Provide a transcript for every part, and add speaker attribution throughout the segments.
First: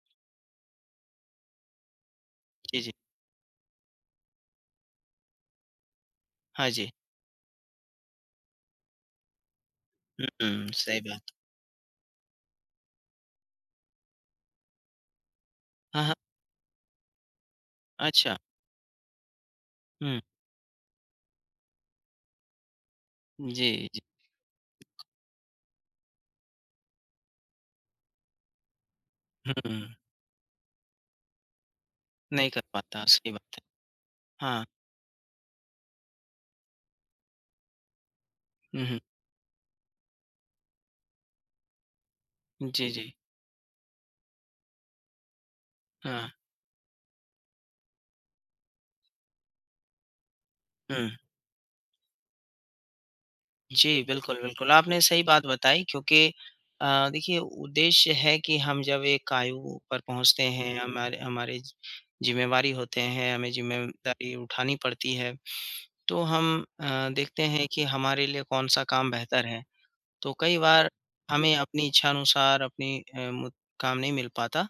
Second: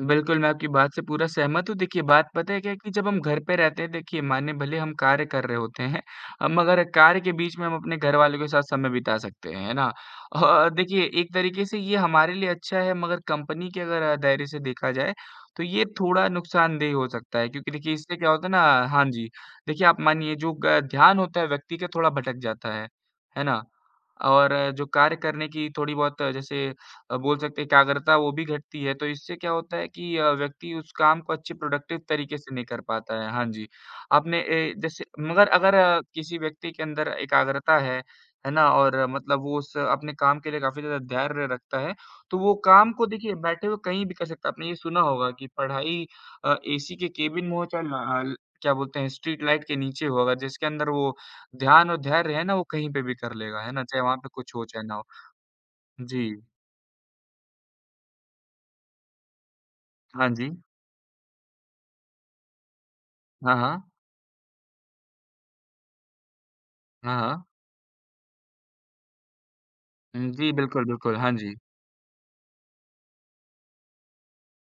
Speaker 1: बिल्कुल, मैं आपकी बात से पूरा सहमत हूँ। देखिए बात पता है क्या है
Speaker 2: जी,
Speaker 1: कि
Speaker 2: जी।
Speaker 1: जब हम घर पे रहते हैं, देखिए मानिए भले हम कार्य कर रहे होते हैं अ,
Speaker 2: हाँ,
Speaker 1: मगर
Speaker 2: जी।
Speaker 1: कार्य के बीच में हम अपने घर वालों के साथ समय बिता सकते हैं, है ना?
Speaker 2: हुँ, हुँ।
Speaker 1: और
Speaker 2: सही
Speaker 1: देखिए
Speaker 2: बात।
Speaker 1: एक तरीके से ये हमारे लिए अच्छा है मगर कंपनी के अगर दायरे से देखा जाए, तो ये
Speaker 2: हाँ, हाँ।
Speaker 1: थोड़ा नुकसानदेह हो सकता है क्योंकि देखिए इससे क्या
Speaker 2: अच्छा।
Speaker 1: होता ना हाँ जी, देखिए आप
Speaker 2: हुँ।
Speaker 1: मानिए जो ग ध्यान होता है व्यक्ति का थोड़ा भटक जाता है, है ना?
Speaker 2: जी, जी।
Speaker 1: और जो कार्य करने की थोड़ी-बहुत जैसे अ, बोल सकते हैं एकाग्रता वो भी घटती है, तो इससे क्या होता है
Speaker 2: हुँ।
Speaker 1: कि अ, व्यक्ति उस काम को अच्छे प्रोडक्टिव तरीके
Speaker 2: नहीं
Speaker 1: से
Speaker 2: कर
Speaker 1: नहीं कर
Speaker 2: पाता,
Speaker 1: पाता है।
Speaker 2: सही
Speaker 1: हाँ
Speaker 2: बात है।
Speaker 1: जी, आपने
Speaker 2: हाँ।
Speaker 1: ए जैसे मगर अगर किसी व्यक्ति के अंदर एकाग्रता है, है ना
Speaker 2: हुँ, हुँ।
Speaker 1: और मतलब वो उस अपने काम के लिए काफ़ी ज़्यादा धैर्य रखता है, तो वो
Speaker 2: जी,
Speaker 1: काम को
Speaker 2: जी।
Speaker 1: देखिए बैठे हुए कहीं भी कर सकता है। आपने ये सुना होगा कि पढ़ाई
Speaker 2: हाँ।
Speaker 1: अ, ऐसी के केबिन में हो चाहे न हल, क्या बोलते हैं स्ट्रीट लाइट के नीचे हो अगर जिसके अंदर
Speaker 2: हुँ।
Speaker 1: वो ध्यान और धैर्य है ना, वो कहीं पे भी कर लेगा, है ना?
Speaker 2: जी,
Speaker 1: चाहे वहाँ पे
Speaker 2: बिल्कुल,
Speaker 1: कुछ हो
Speaker 2: बिल्कुल,
Speaker 1: चाहे ना
Speaker 2: आपने
Speaker 1: हो।
Speaker 2: सही बात बताई क्योंकि
Speaker 1: जी।
Speaker 2: अ, देखिए उद्देश्य है कि हम जब एक आयु पर
Speaker 1: हाँ
Speaker 2: पहुँचते
Speaker 1: जी।
Speaker 2: हैं, हमारे हमारे ज़िम्मेवारी होते हैं, हमें
Speaker 1: हाँ, हाँ।
Speaker 2: ज़िम्मेदारी उठानी पड़ती है तो हम अ,
Speaker 1: हाँ, हाँ।
Speaker 2: देखते हैं कि हमारे लिए कौन-सा काम बेहतर है।
Speaker 1: हुँ,
Speaker 2: तो
Speaker 1: जी,
Speaker 2: कई
Speaker 1: बिल्कुल,
Speaker 2: बार
Speaker 1: बिल्कुल, हाँ
Speaker 2: हमें
Speaker 1: जी।
Speaker 2: अपनी इच्छा अनुसार अपनी अ, मु काम नहीं मिल पाता,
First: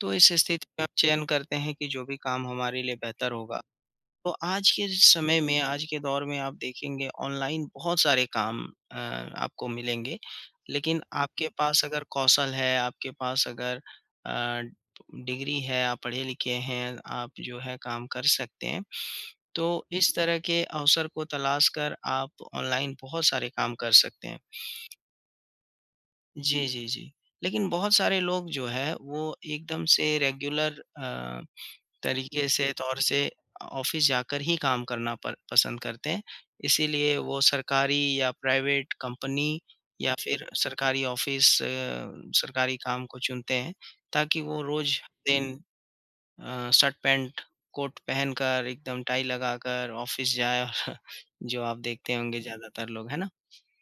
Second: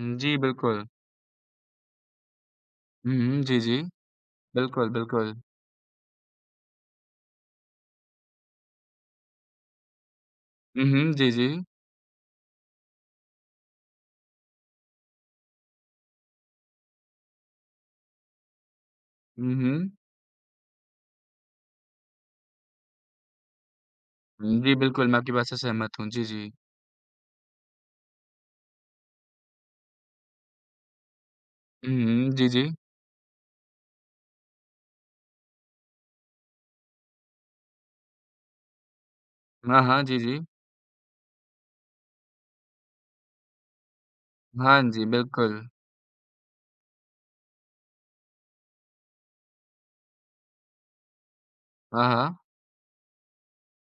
Speaker 2: तो इस
Speaker 1: जी,
Speaker 2: स्थिति में
Speaker 1: बिल्कुल।
Speaker 2: आप चयन करते हैं कि जो भी काम हमारे लिए
Speaker 1: हुँ,
Speaker 2: बेहतर
Speaker 1: हुँ, जी,
Speaker 2: होगा,
Speaker 1: जी।
Speaker 2: तो आज के
Speaker 1: बिल्कुल,
Speaker 2: समय
Speaker 1: बिल्कुल।
Speaker 2: में, आज के दौर में आप देखेंगे ऑनलाइन बहुत सारे काम अ, आपको मिलेंगे,
Speaker 1: हुँ,
Speaker 2: लेकिन
Speaker 1: हुँ, जी,
Speaker 2: आपके
Speaker 1: जी।
Speaker 2: पास अगर कौशल है, आपके पास अगर अ, डिग्री है, आप पढ़े-लिखे हैं, आप जो है काम कर सकते हैं,
Speaker 1: हुँ,
Speaker 2: तो
Speaker 1: हुँ।
Speaker 2: इस तरह के अवसर को तलाश कर आप ऑनलाइन बहुत सारे काम कर सकते हैं।
Speaker 1: हुँ, जी बिल्कुल, मैं आपकी बात से सहमत हूँ। जी, जी।
Speaker 2: जी, जी, जी। लेकिन बहुत सारे लोग जो है वो एकदम से रेगुलर अ,
Speaker 1: हुँ, हुँ।
Speaker 2: तरीके
Speaker 1: जी,
Speaker 2: से
Speaker 1: जी।
Speaker 2: तौर से अ, ऑफ़िस जाकर ही काम करना पर पसंद करते हैं। इसीलिए वो सरकारी या प्राइवेट कंपनी
Speaker 1: हाँ, हाँ,
Speaker 2: या
Speaker 1: जी जी।
Speaker 2: फिर सरकारी ऑफ़िस सरकारी काम को चुनते हैं, ताकि वो
Speaker 1: हाँ
Speaker 2: रोज
Speaker 1: जी,
Speaker 2: दिन
Speaker 1: बिल्कुल।
Speaker 2: अ, शर्ट, पैंट, कोट पहनकर एकदम टाई लगाकर, ऑफ़िस जाए और जो आप
Speaker 1: हाँ,
Speaker 2: देखते
Speaker 1: हाँ।
Speaker 2: होंगे ज्यादातर लोग, है ना?